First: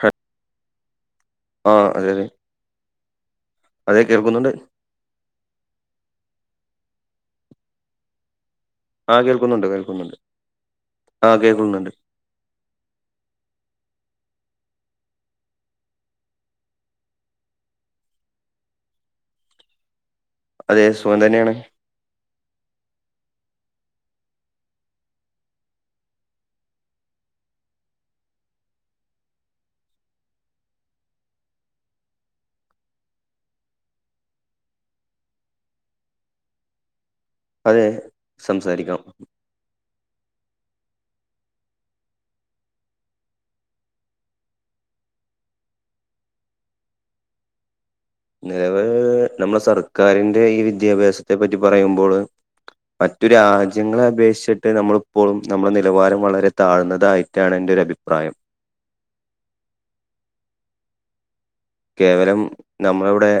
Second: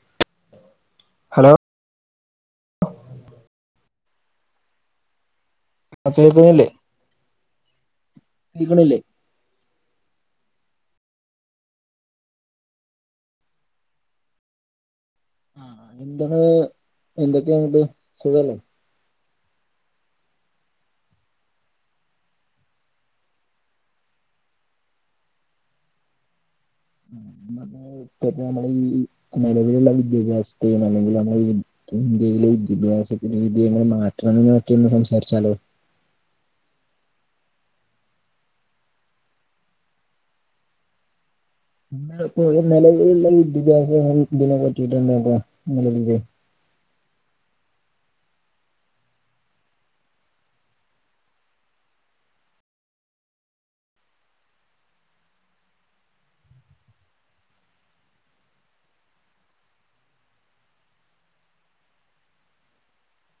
ഹ hello ആഹ് അതെ അതെ അതെ കേൾക്കുന്നുണ്ട് ആഹ് കേക്കുന്നില്ലേ കേക്ക്ണില്ലേ ആഹ് കേൾക്കുന്നുണ്ട് കേൾക്കുന്നുണ്ട് ആഹ് കേൾക്കുന്നുണ്ട് എന്തൊക്കേണ് എന്തൊക്കെങ്ങട്ട് സുഖല്ലേ അതെ സുഖം തന്നെയാണ് ഇപ്പ നമ്മള ഈ നിലവിലുള്ള വിദ്യാഭ്യാസത്തെയും അല്ലെങ്കില് നമ്മളെ ഈ ഇന്ത്യയിലെ വിദ്യാഭ്യാസത്തിന്റെ രീതി എങ്ങനെ മാറ്റണം എന്നൊക്കെ ഒന്ന് സംസാരിച്ചാലോ അതെ സംസാരിക്കാം ഇപ്പോ നിലവിലുള്ള വിദ്യാഭ്യാസ ഇതിനെ പറ്റിയിട്ട് എന്താ ങ്ങളെ ഇതില് നലവില് നമ്മള സർക്കാരിന്റെ ഈ വിദ്യാഭ്യാസത്തെ പറ്റി പറയുമ്പോള് മറ്റു രാജ്യങ്ങളെ അപേക്ഷിച്ചിട്ട് നമ്മളിപ്പോഴും നമ്മളുടെ നിലവാരം വളരെ താഴ്ന്നതായി ട്ടാണ് എന്റെ ഒരഭിപ്രായം കേവലം നമ്മളിവിടെ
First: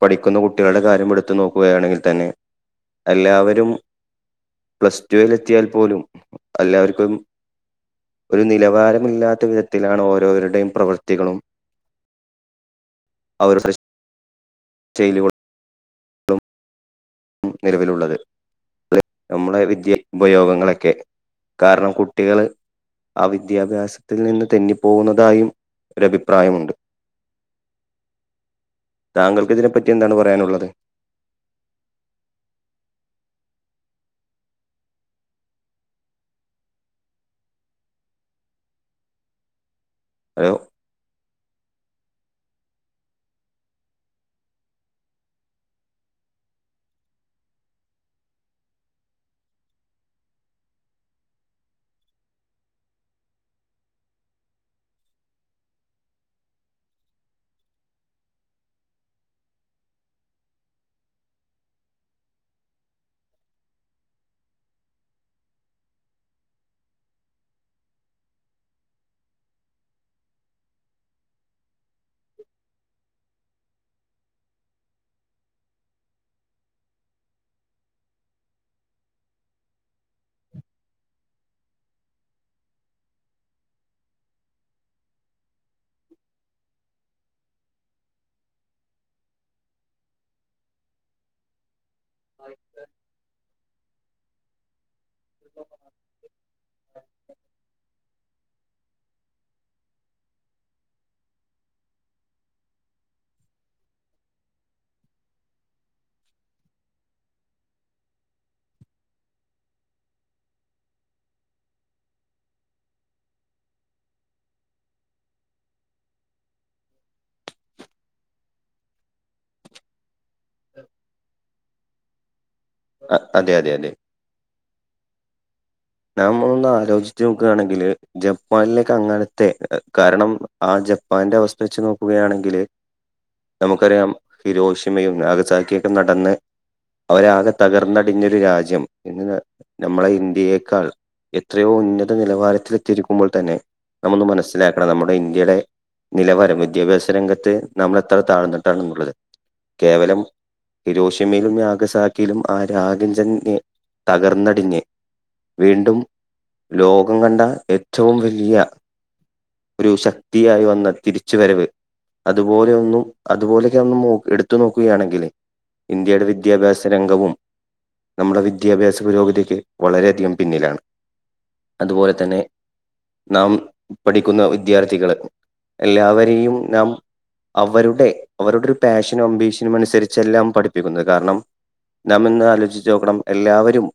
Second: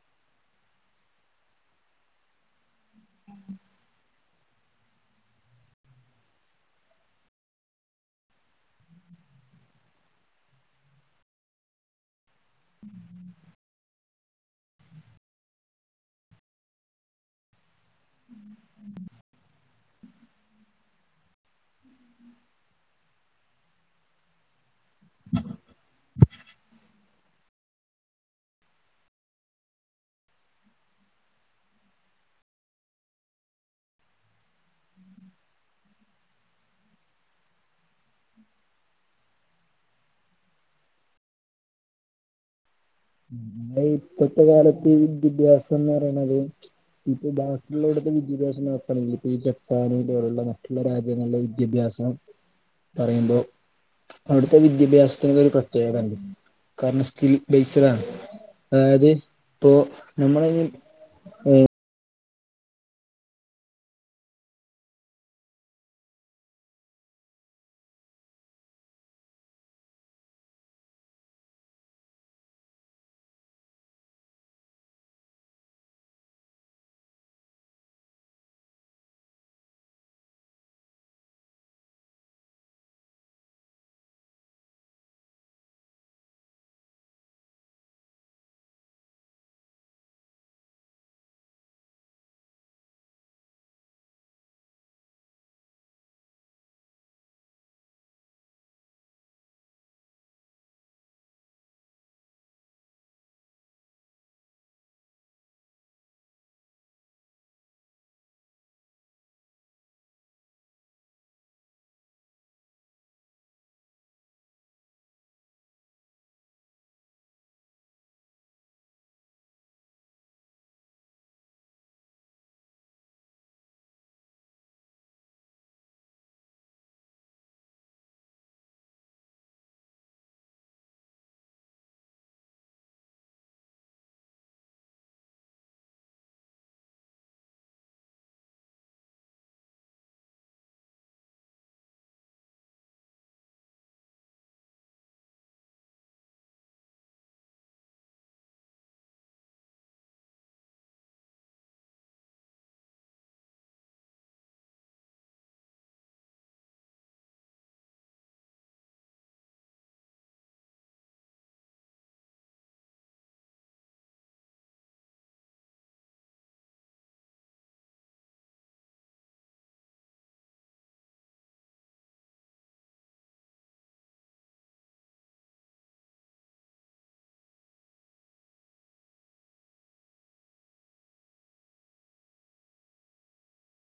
പഠിക്കുന്ന കുട്ടികളുടെ കാര്യം എടുത്തു നോക്കുകയാണെങ്കിൽ തന്നെ എല്ലാവരും പ്ലസ് ടുവിൽ എത്തിയാൽ പോലും എല്ലാവർക്കും ഒരു നിലവാരമില്ലാത്ത വിധത്തിലാണ് ഓരോരുടെയും പ്രവൃത്തികളും അവർ ഫ്രഷ് ശൈലി കൊ നിലവിലുള്ളത്. നമ്മളെ വിദ്യ ഉപയോഗങ്ങളൊക്കെ, കാരണം കുട്ടികള് ആഹ് വിദ്യാഭ്യാസത്തിൽ നിന്ന് തെന്നി പോകുന്നതായും ഒരു അഭിപ്രായമുണ്ട്. ഉം താങ്കൾക്ക് ഇതിനെപ്പറ്റി എന്താണ് പറയാനുള്ളത്. ഹലോ ഇപ്പത്തെ കാലത്ത് വിദ്യാഭ്യാസംന്ന് പറയണത്. ഇപ്പൊ ബാക്കിയുള്ള ഇവിടുത്തെ വിദ്യാഭ്യാസം. നോക്കുകയാണെങ്കിൽ ഈ ജപ്പാൻ പോലെയുള്ള മറ്റുള്ള രാജ്യങ്ങളില വിദ്യാഭ്യാസം. പറയുമ്പോ അവിടുത്തെ വിദ്യാഭ്യാസത്തിന് ഒരു പ്രത്യേക ഇണ്ട് കാരണം സ്കിൽ ബ ചില അതായത് ഇപ്പോ നമ്മള ഈ അയ്ക്കെ [unintelligible] അഹ് അതെ അതെ അതെ നമ്മള് ഒന്ന് ആലോചിച്ച് നോക്കുകയാണെങ്കില് ജപ്പാനിലേക്ക് അങ്ങനത്തെ കാരണം ആഹ് ജപ്പാാനിന്റെ അവസ്ഥ വെച്ച് നോക്കുകയാണെങ്കില്. നമുക്കറിയാം ഹിരോഷിമയും നാഗസാക്കിയൊക്കെ നടന്ന് അവരാകെ തകർന്നടിഞ്ഞൊരു രാജ്യം ഇന്ന് നമ്മളെ ഇന്ത്യയെ ക്കാൾ എത്രയോ ഉന്നത നിലവാരത്തിൽ എത്തിയിരിക്കുമ്പോൾ തന്നെ നമ്മൊന്ന് മനസ്സിലാക്കണം നമ്മുടെ ഇന്ത്യടെ നിലവാരം വിദ്യാഭ്യാസ രംഗത്ത് നമ്മളെത്ര താഴ്ന്നിട്ടാണ്ള്ളത് കേവലം ഹിരോഷമ്മയിലും നാഗസാക്കിയിലും ആഹ് രാജ്യം തന്നെ തകർന്നടിഞ്ഞ് വീണ്ടും ലോകം കണ്ട ഏറ്റവും വലിയ ഒരു ശക്തിയായി വന്ന തിരിച്ച് വരവ്. അതുപോലെ ഒന്നും, അതുപോലെയൊന്നും എടുത്തു നോക്കുകയാണെങ്കിൽ ഇന്ത്യയുടെ വിദ്യാഭ്യാസ രംഗവും. നമ്മളുടെ വിദ്യാഭ്യാസ പുരോഗതിക്ക് വളരെയധികം പിന്നിലാണ്. അതുപോലെ തന്നെ നാം പഠിക്കുന്ന വിദ്യാർത്ഥികള് എല്ലാവരെയും നാം. അവരുടെ അവരുടെ ഒരു പാഷനും അംബീഷനും അനുസരിച്ചെല്ലാം പഠിപ്പിക്കുന്നത് കാരണം. നാം ഒന്ന് ആലോചിച്ച് നോക്കണം എല്ലാവരും.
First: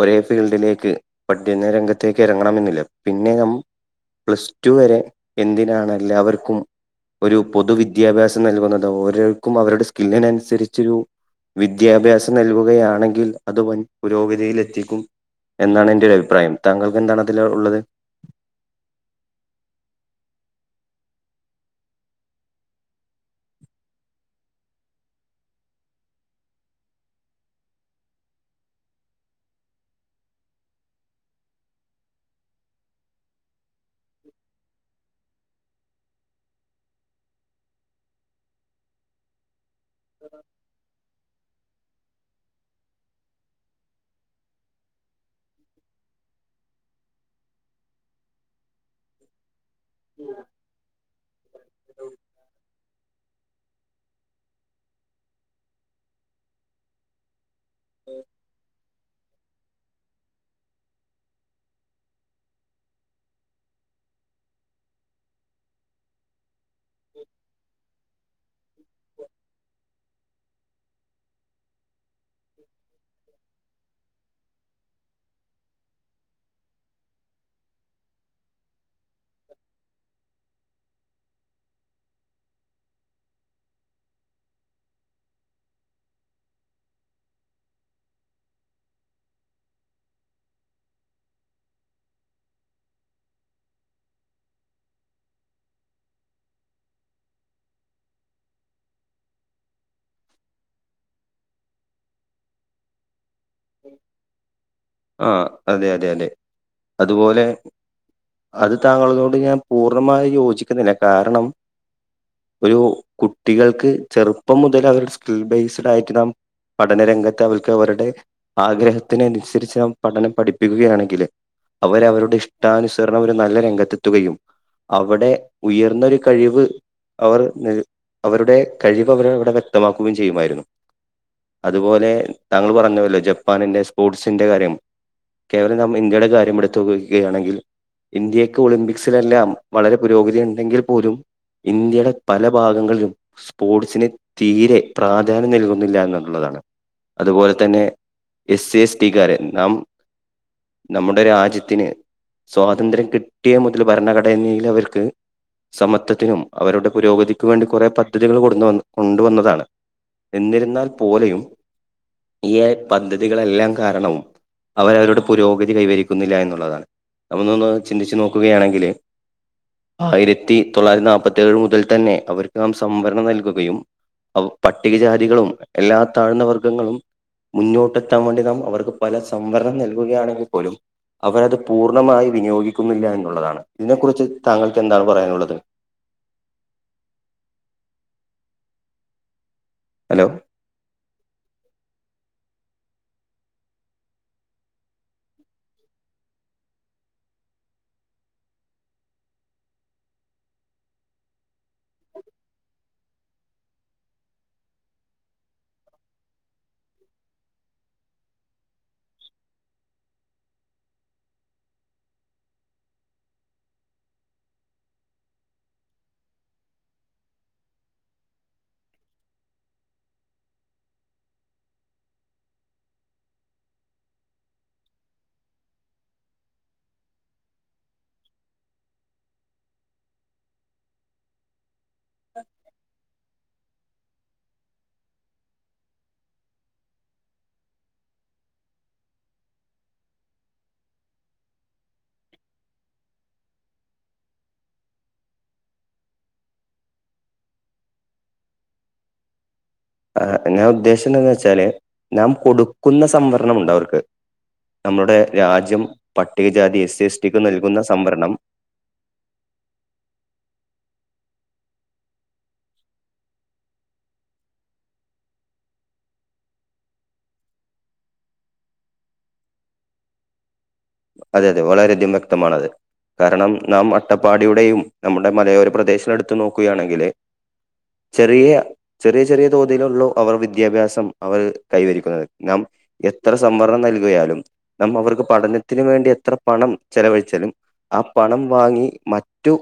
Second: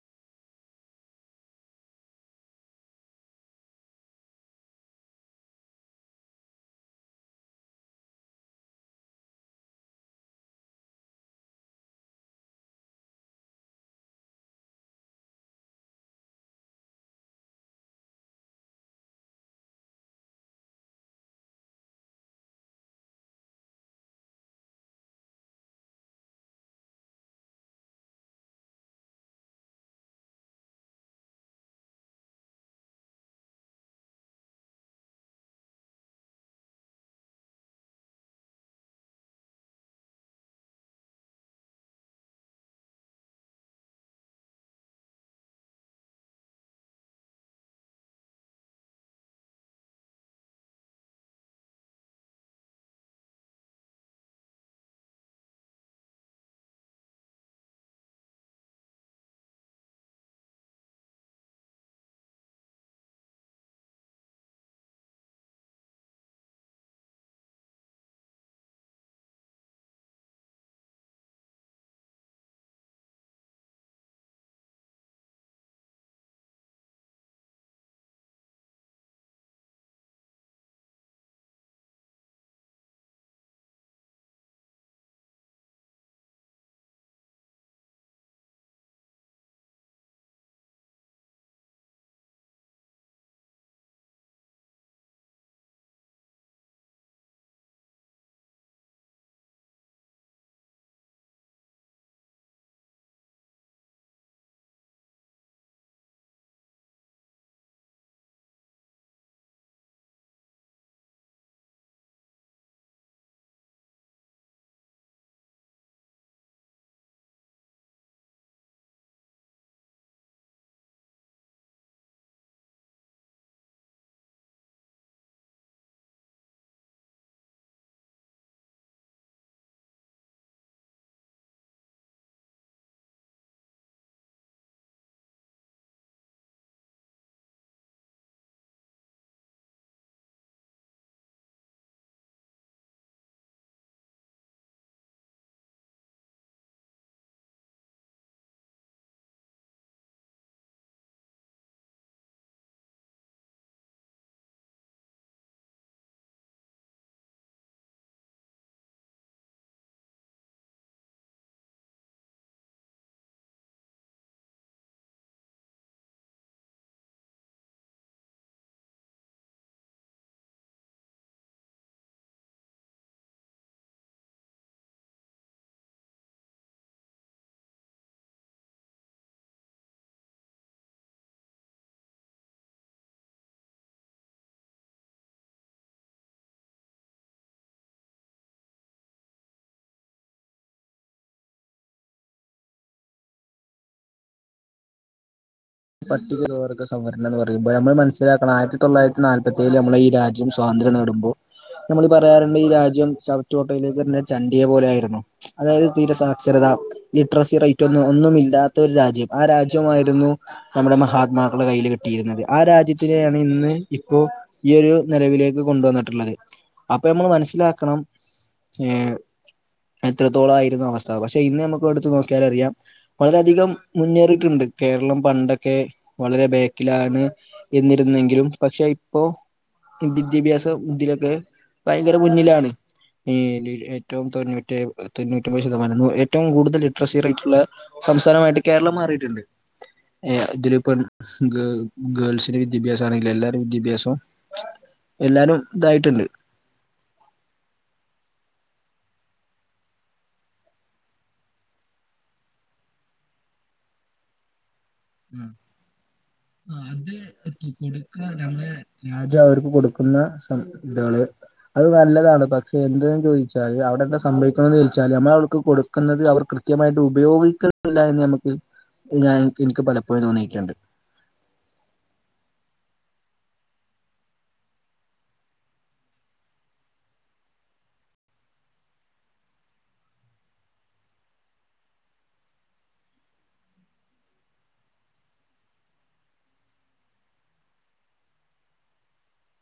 ഒരേ ഫീൽഡിലേക്ക് പഠ്യന്ന രംഗത്തേക്ക് എറങ്ങണമെന്നില്ല പിന്നെ ഞം പ്ലസ് ടു വരെ എന്തിനാണ് എല്ലാവർക്കും. ഒരു പൊതുവിദ്യാഭ്യാസം നൽകുന്നത്, ഓരോർക്കും അവരുടെ സ്കില്ലിനനുസരിച്ചൊരു വിദ്യാഭ്യാസം നൽകുകയാണെങ്കിൽ അത് വൻ പുരോഗതിയിൽ എത്തിക്കും. എന്നാണ് എന്റെ ഒരു അഭിപ്രായം. താങ്കൾക്ക് എന്താണ് അതിൽ ഉള്ളത്. [inaudible] [inaudible] [unintelligible] [inaudible] [inaudible] ഉം ആഹ് അതെയതെയതെ അതുപോലെ അത് താങ്കളതോണ്ട് ഞാൻ പൂർണ്ണമായി യോജിക്കുന്നില്ല കാരണം. ഒരു കുട്ടികൾക്ക് ചെറുപ്പം മുതൽ അവരു സ്കിൽ ബേസ്ഡ് ആയിട്ട് നാം പഠനരംഗത്ത് അവർക്ക് അവരുടെ ആഗ്രഹത്തിനനുസരി ച്ച് പഠനം പഠിപ്പിക്കുകയാണെങ്കില് അവര് അവരുടെ ഇഷ്ടാനുസരണം ഒരു നല്ല രംഗത്തെത്തുകയും. അവിടെ ഉയർന്നൊരു കഴിവ് അവർ ന് അവരുടെ കഴിവ് അവരെ അവിടെ വ്യക്തമാക്കുകയും ചെയ്യുമായിരുന്നു. അതുപോലെ താങ്കൾ പറഞ്ഞുവല്ലോ ജപ്പാനിൻ്റെ സ്പോർട്സിറെ കാര്യം കേവലം നാം ഇന്ത്യയുടെ കാര്യം എടുത്തോക്കുകയാണെങ്കിൽ ഇന്ത്യക്ക് ഒളിമ്പിക്സിലെല്ലാം വളരെ പുരോഗതി ഉണ്ടെങ്കിൽ പോലും ഇന്ത്യയുടെ പല ഭാഗങ്ങളിലും സ്പോർട്സിന് തീരെ പ്രാധാന്യം നൽകുന്നില്ല എന്നുള്ളതാണ് അതുപോലെ തന്നെ എസ് സി എസ് റ്റി ക്കാരൻ നാം നമ്മുടെ രാജ്യത്തിന് സ്വാതന്ത്ര്യം കിട്ടിയ മുതൽ ഭരണഘടനയിൽ അവർക്ക് സമത്വത്തിനും അവരുടെ പുരോഗതിക്കും വേണ്ടി കുറെ പദ്ധതികൾ കൊട്ന്ന് കൊണ്ടുവന്നതാണ് എന്നിരുന്നാൽ പോലെയും ഈ പദ്ധതികളെല്ലാം കാരണവും അവരവരുടെ പുരോഗതി കൈവരിക്കുന്നില്ല എന്നുള്ളതാണ് നമ്മന്നൊന്ന് ചിന്തിച്ച് നോക്കുകയാണെങ്കില് ആയിരത്തി തൊള്ളായിരത്തി നാല്പ്പത്തി ഏഴ് മുതൽ തന്നെ അവർക്ക് നാം സംവരണം നൽകുകയും പട്ടികജാതികളും എല്ലാ താഴ്ന്ന വർഗ്ഗങ്ങളും മുന്നോട്ടെത്താൻ വേണ്ടി നാം അവർക്ക് പല സംവരണം നൽകുകയാണെങ്കിൽ പോലും അവരത് പൂർണ്ണമായി വിനിയോഗിക്കുന്നില്ല എന്നുള്ളതാണ് ഇതിനെക്കുറിച്ച് താങ്കൾക്ക് എന്താണ് പറയാനുള്ളത് ഹലോ പറ്റുവർഗ സംവരണം എന്ന് പറയുമ്പോ നമ്മൾ മനസ്സിലാക്കണം ആയിരത്തി തൊള്ളായിരത്തി നാല്പ്പത്തേഴിൽ നമ്മള ഈ രാ ജ്യം സ്വാന്ത്രം നേടുമ്പോ നമ്മൾ പറയാറ്ണ്ട് ഈ രാജ്യം ചവറ്റ് കൊട്ടയിലേക്ക്ട്ണ ചണ്ടിയെ പോലെ ആയിരിന്നു അതായത് തീരസാക്ഷരത ലിറ്ററസി റേറ്റൊന്നും ഒന്നുമില്ലാത്ത ഒരു രാജ്യം ആ രാജ്യമായിരുന്നു നമ്മുടെ മഹാത്മാക്കളുടെ കയ്യിൽ കിട്ടിയിരുന്നത് ആ രാജ്യത്തിനെയാണ് ഇന്ന് ഇപ്പോ ഈ ഒരു നിലവിലേക്ക് കൊണ്ടുവന്ന്ട്ടുള്ളത് അപ്പൊ ഞമ്മള് മനസ്സിലാക്കണം ഏ എത്രത്തോളായിരുന്നു അവസ്ഥ പക്ഷെ ഇന്ന് നമ്മക്ക് അടുത്ത് നോക്ക്യാലറിയാം വളരെയധികം മുന്നേറിട്ട്ണ്ട് കേരളം പണ്ടൊക്കെ വളരെ ബേക്കിലാണ് എന്നിരുന്നെങ്കിലും പക്ഷെ ഇപ്പോ വിദ്യാഭ്യാസം ഇതിലൊക്കെ ഭയങ്കര മുന്നിലാണ് ഈ ഏറ്റവും തൊണ്ണൂറ്റേയ് തൊണ്ണൂറ്റിമ്പത് ശതമാനം ഏറ്റവും കൂടുതൽ ലിറ്ററസി റേറ്റ്ള്ളെ സംസ്ഥാനമായിട്ട് കേരളം മാറിട്ട്ണ്ട് ഏ ഇതില് പ്പം ഗേ ഗേൾസിന്റെ വിദ്യാഭ്യാസാണെങ്കിലും എല്ലാരെ വിദ്യാഭ്യാസും എല്ലാരും തായിട്ട്ണ്ട് ആ ഞാ ഉദ്ദേശംന്ന് വെച്ചാല് നാം കൊടുക്കുന്ന സംവരണം ഉണ്ട് അവർക്ക് നമ്മുടെ രാജ്യം ആ പട്ടികജാതി എസ് എ എസ് ടിക്ക് നൽകുന്ന സംവരണം രാജ്യം അവർക്ക് കൊടുക്കുന്ന സം താള് അത് നല്ലതാണ് പക്ഷെ എന്തെന്ന് ചോയ്ച്ചാല് അവിടെന്തെ സംഭവിക്കണംന്ന് ചോയ്ച്ചാല് ഞമ്മള് അവർക്ക് കൊടു ക്കുന്നത് അവർ കൃത്യമായിട്ട് ഉപയോഗിക്കുന്നില്ല ന്ന് നമക്ക് ഞാൻ ഇൻക്ക് പലപ്പഴും തോന്നിട്ട്ണ്ട് അതെ അതെ വളരെയധികം വ്യക്തമാണത് കാരണം നാം അട്ടപ്പാടിയുടെയും നമ്മുടെ മലയോര പ്രദേശും എടുത്തു നോക്കുകയാണെങ്കില് ചെറിയ ചെറിയ ചെറിയ തോതിലൊള്ളു അവർ വിദ്യാഭ്യാസം അവർ കൈവരിക്കുന്നത് നാം എത്ര സംവരണം നൽകിയാലും നമ്മ അവർക്ക് പഠനത്തിന് വേണ്ടി എത്ര പണം ചെലവഴിച്ചാലും ആ പണം വാങ്ങി മറ്റു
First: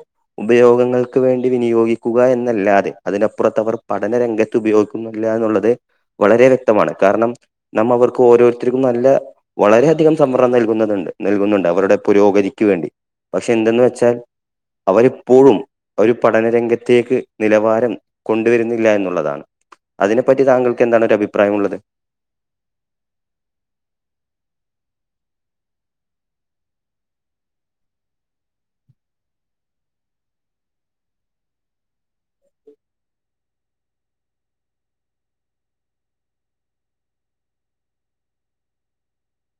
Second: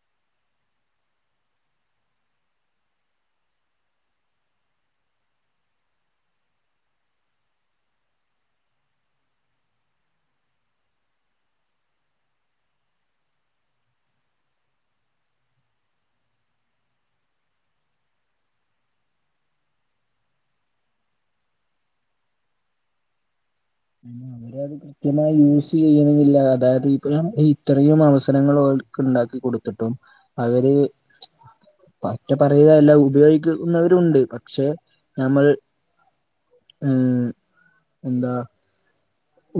ഉപയോഗങ്ങൾക്ക് വേണ്ടി വിനിയോഗിക്കുക എന്നല്ലാതെ അതിനപ്പുറത്ത് അവർ പഠനരംഗ ത്ത് ഉപയോഗിക്കുന്നില്ല എന്നുള്ളത് വളരെ വ്യക്തമാണ് കാരണം നാം അവർക്ക് ഓരോരുത്തർക്കും നല്ല വളരെയധികം സംവരണം നൽകുന്നതു നൽകുന്നുണ്ട് അവരുടെ പുരോഗതിക്ക് വേണ്ടി പക്ഷെ എന്തെന്ന് വെച്ചാൽ അവരിപ്പോഴും ഒരു പഠനരംഗത്തേക്ക് നിലവാരം കൊണ്ടുവരുന്നില്ല എന്നുള്ളതാണ് അതിനെപ്പറ്റി താങ്കൾക്ക് എന്താണൊരഭിപ്രായമുള്ളത് [unintelligible] കൃത്യമായി യൂസെയ്യണം ന്നില്ല അതായത് ഇപ്പ നാം ഇത്രയും അവസരങ്ങൾ ഓൽക്ക് ഇണ്ടാക്കി കൊടുത്ത്ട്ടും അവര് പറ്റ പറയുകല്ല ഉപയോഗിക്കുന്നവരുണ്ട് പക്ഷെ ഞമ്മൾ ഏ എന്താ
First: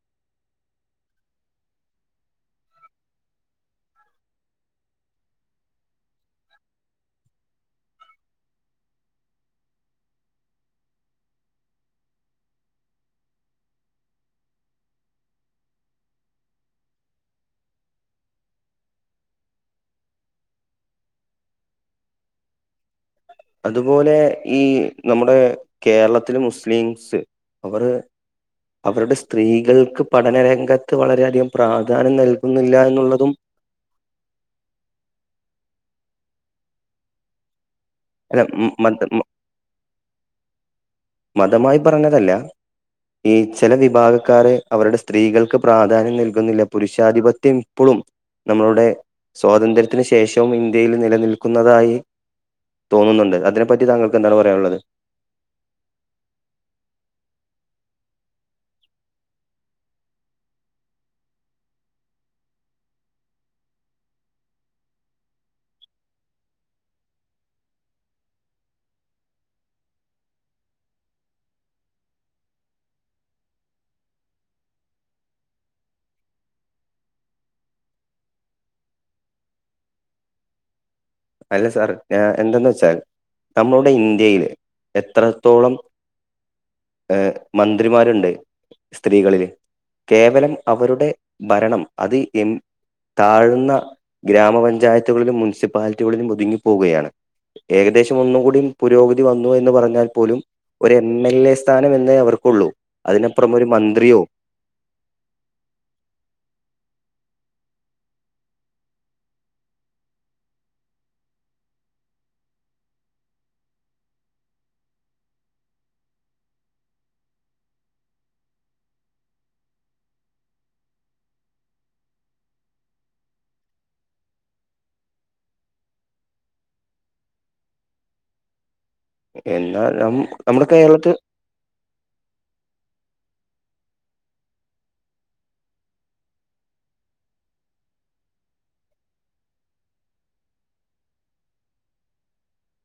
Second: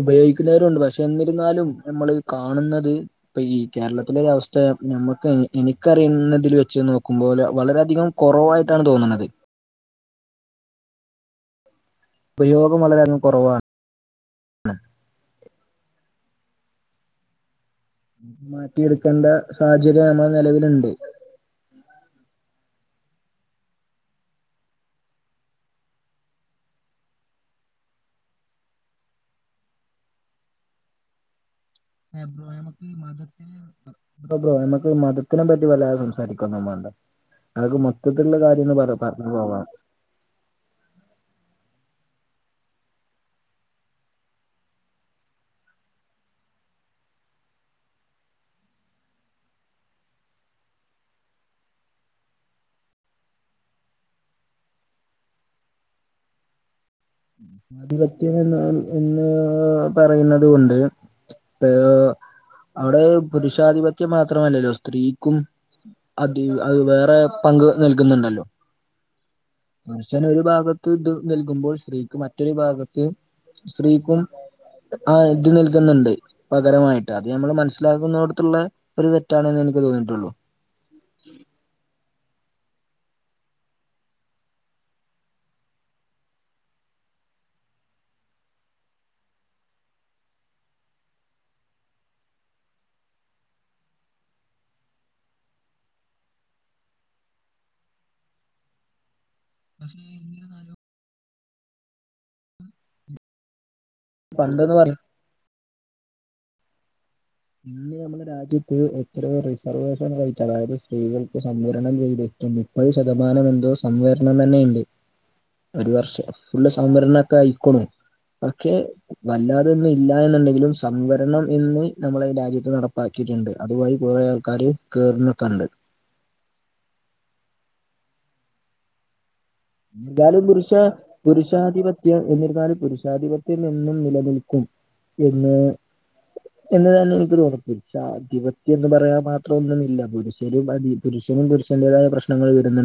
ഉപയോഗിക്കുന്നവരുണ്ട് പക്ഷെ എന്നിരുന്നാലും നമ്മളീ കാണുന്നത് ഇപ്പൊ ഈ കേരളത്തിലൊരവസ്ഥ ഞമ്മക്ക് എനിക്കറിയുന്നതിൽ വെച്ച് നോക്കുമ്പോല് വളരെയധികം കൊറവായിട്ടാണ് തോന്നുന്നത് ഉപയോഗം വളരെയധികം കൊറവാണ് മാറ്റിയെടുക്കണ്ടെ സാഹചര്യം നമ്മളെ നെലവില്ണ്ട് അതുപോലെ ഈ നമ്മുടെ കേരളത്തിലെ മുസ്ലിംസ് അവര് അവരുടെ സ്ത്രീകൾക്ക് പഠനരംഗത്ത് വളരെയധികം പ്രാധാ ഏഹ് ബ്രോ ഞമ്മക്ക് മതത്തിനെ പറ്റി എ ബ്രോ ഞമ്മക്ക് മതത്തിനെ പറ്റി വെല്ലാതെ സംസാരിക്കൊന്നും വാണ്ട അതൊക്കെ മ ത്ത്ട്ട്ള്ളെ അല്ല കാര്യന്നെ പർ മത പർഞ് പോവാ മതമായി പറഞ്ഞതല്ല ഈ ചെല വിഭാഗക്കാര്- അവരുടെ സ്ത്രീകൾക്ക്- പ്രാധാന്യം നൽകുന്നില്ല. പുരുഷാധിപത്യം ഇപ്പളും- നമ്മളുടെ സ്വാതന്ത്ര്യത്തിന്- ശേഷവും ഇന്ത്യയില്- നിലനിൽക്കുന്നതായി- തോന്നുന്നുണ്ട് അതിനെപ്പറ്റി- താങ്കൾക്ക് എന്താണ്- പറയാനുള്ളത്? ആധിപത്യം എന്നാൽ, എന്ന് പറയുന്നത് കൊണ്ട്, അവിടെ പുരുഷാധിപത്യം- മാത്രമല്ലല്ലോ, സ്ത്രീക്കും- അത്, അത് വേറെ പങ്ക്- നൽകുന്നുണ്ടല്ലോ. പുരുഷൻ ഒരു ഭാഗത്ത് ഇത്- നൽകുമ്പോൾ സ്ത്രീക്ക് മറ്റൊരു- ഭാഗത്ത്- സ്ത്രീക്കും ആഹ് ഇത്- നൽക്കുന്നുണ്ട്. പകരമായിട്ട് അത് നമ്മള്- മനസ്സിലാക്കുന്നൊടത്തുള്ള ഒരു- തെറ്റാണെന്ന് എനിക്ക് തോന്നിയിട്ടുള്ളു. അല്ല സാർ, ഞാ എന്തന്ന് വെച്ചാൽ- നമ്മളുടെ ഇന്ത്യയില് എത്രത്തോളം- ഏഹ് മന്ത്രിമാരുണ്ട് സ്ത്രീകളില്. കേവലം അവരുടെ ഭരണം അത് എ- താഴ്ന്ന- ഗ്രാമപഞ്ചായത്തുകളിലും, മുനിസിപ്പാലിറ്റി- റ്റികളിലും ഒതുങ്ങിപ്പോവുകയാണ്. ഏകദേശം ഒന്നും കൂടി പുരോഗതി- വന്നു എന്ന് പറഞ്ഞാൽ പോലും- ഒരു എം. എൽ. എ. സ്ഥാനം- എന്നേ അവർക്കൊള്ളൂ, അതിനപ്പുറം ഒരു മന്ത്രിയോ- പണ്ടെന്ന് പറഞ്ഞ- ഇന്ന് നമ്മുടെ രാജ്യത്ത്- എത്രയോ റിസർവേഷൻ സൈറ്റ്, അതായത് സ്ത്രീകൾക്ക് സംവരണം ചെയ്ത്- മുപ്പത് ശതമാനം എന്തോ- സംവരണം തന്നെയുണ്ട്. ഒരു വർഷം ഫുള്ള്- സംവരണൊക്കെ അയിക്ണു. പക്ഷെ വല്ലാതൊന്നും ഇല്ല- എന്നുണ്ടെങ്കിലും സംവരണം എന്ന്- നമ്മളെ ഈ രാജ്യത്ത്- നടപ്പാക്കിട്ട്ണ്ട്. അതുവഴി- കൊറേ ആൾക്കാര് കേറണൊക്കണ്ട്. എന്നാ- എന്നാലും പുരുഷ, പുരുഷാധിപത്യ- എന്നിരുന്നാലും, പുരുഷാധിപത്യം എന്നും- നിലനിൽക്കും എന്ന്- എന്ന് തന്നെ എനിക്ക് തോന്നുന്നു. പുരുക്ഷാധിപത്യം എന്ന്- പറയാൻ മാത്രം ഒന്നുമില്ല. പുരുഷനും അതി- പുരുഷനും, പുരുഷന്റെതായ- പ്രശ്നങ്ങൾ വരുന്നുണ്ട്.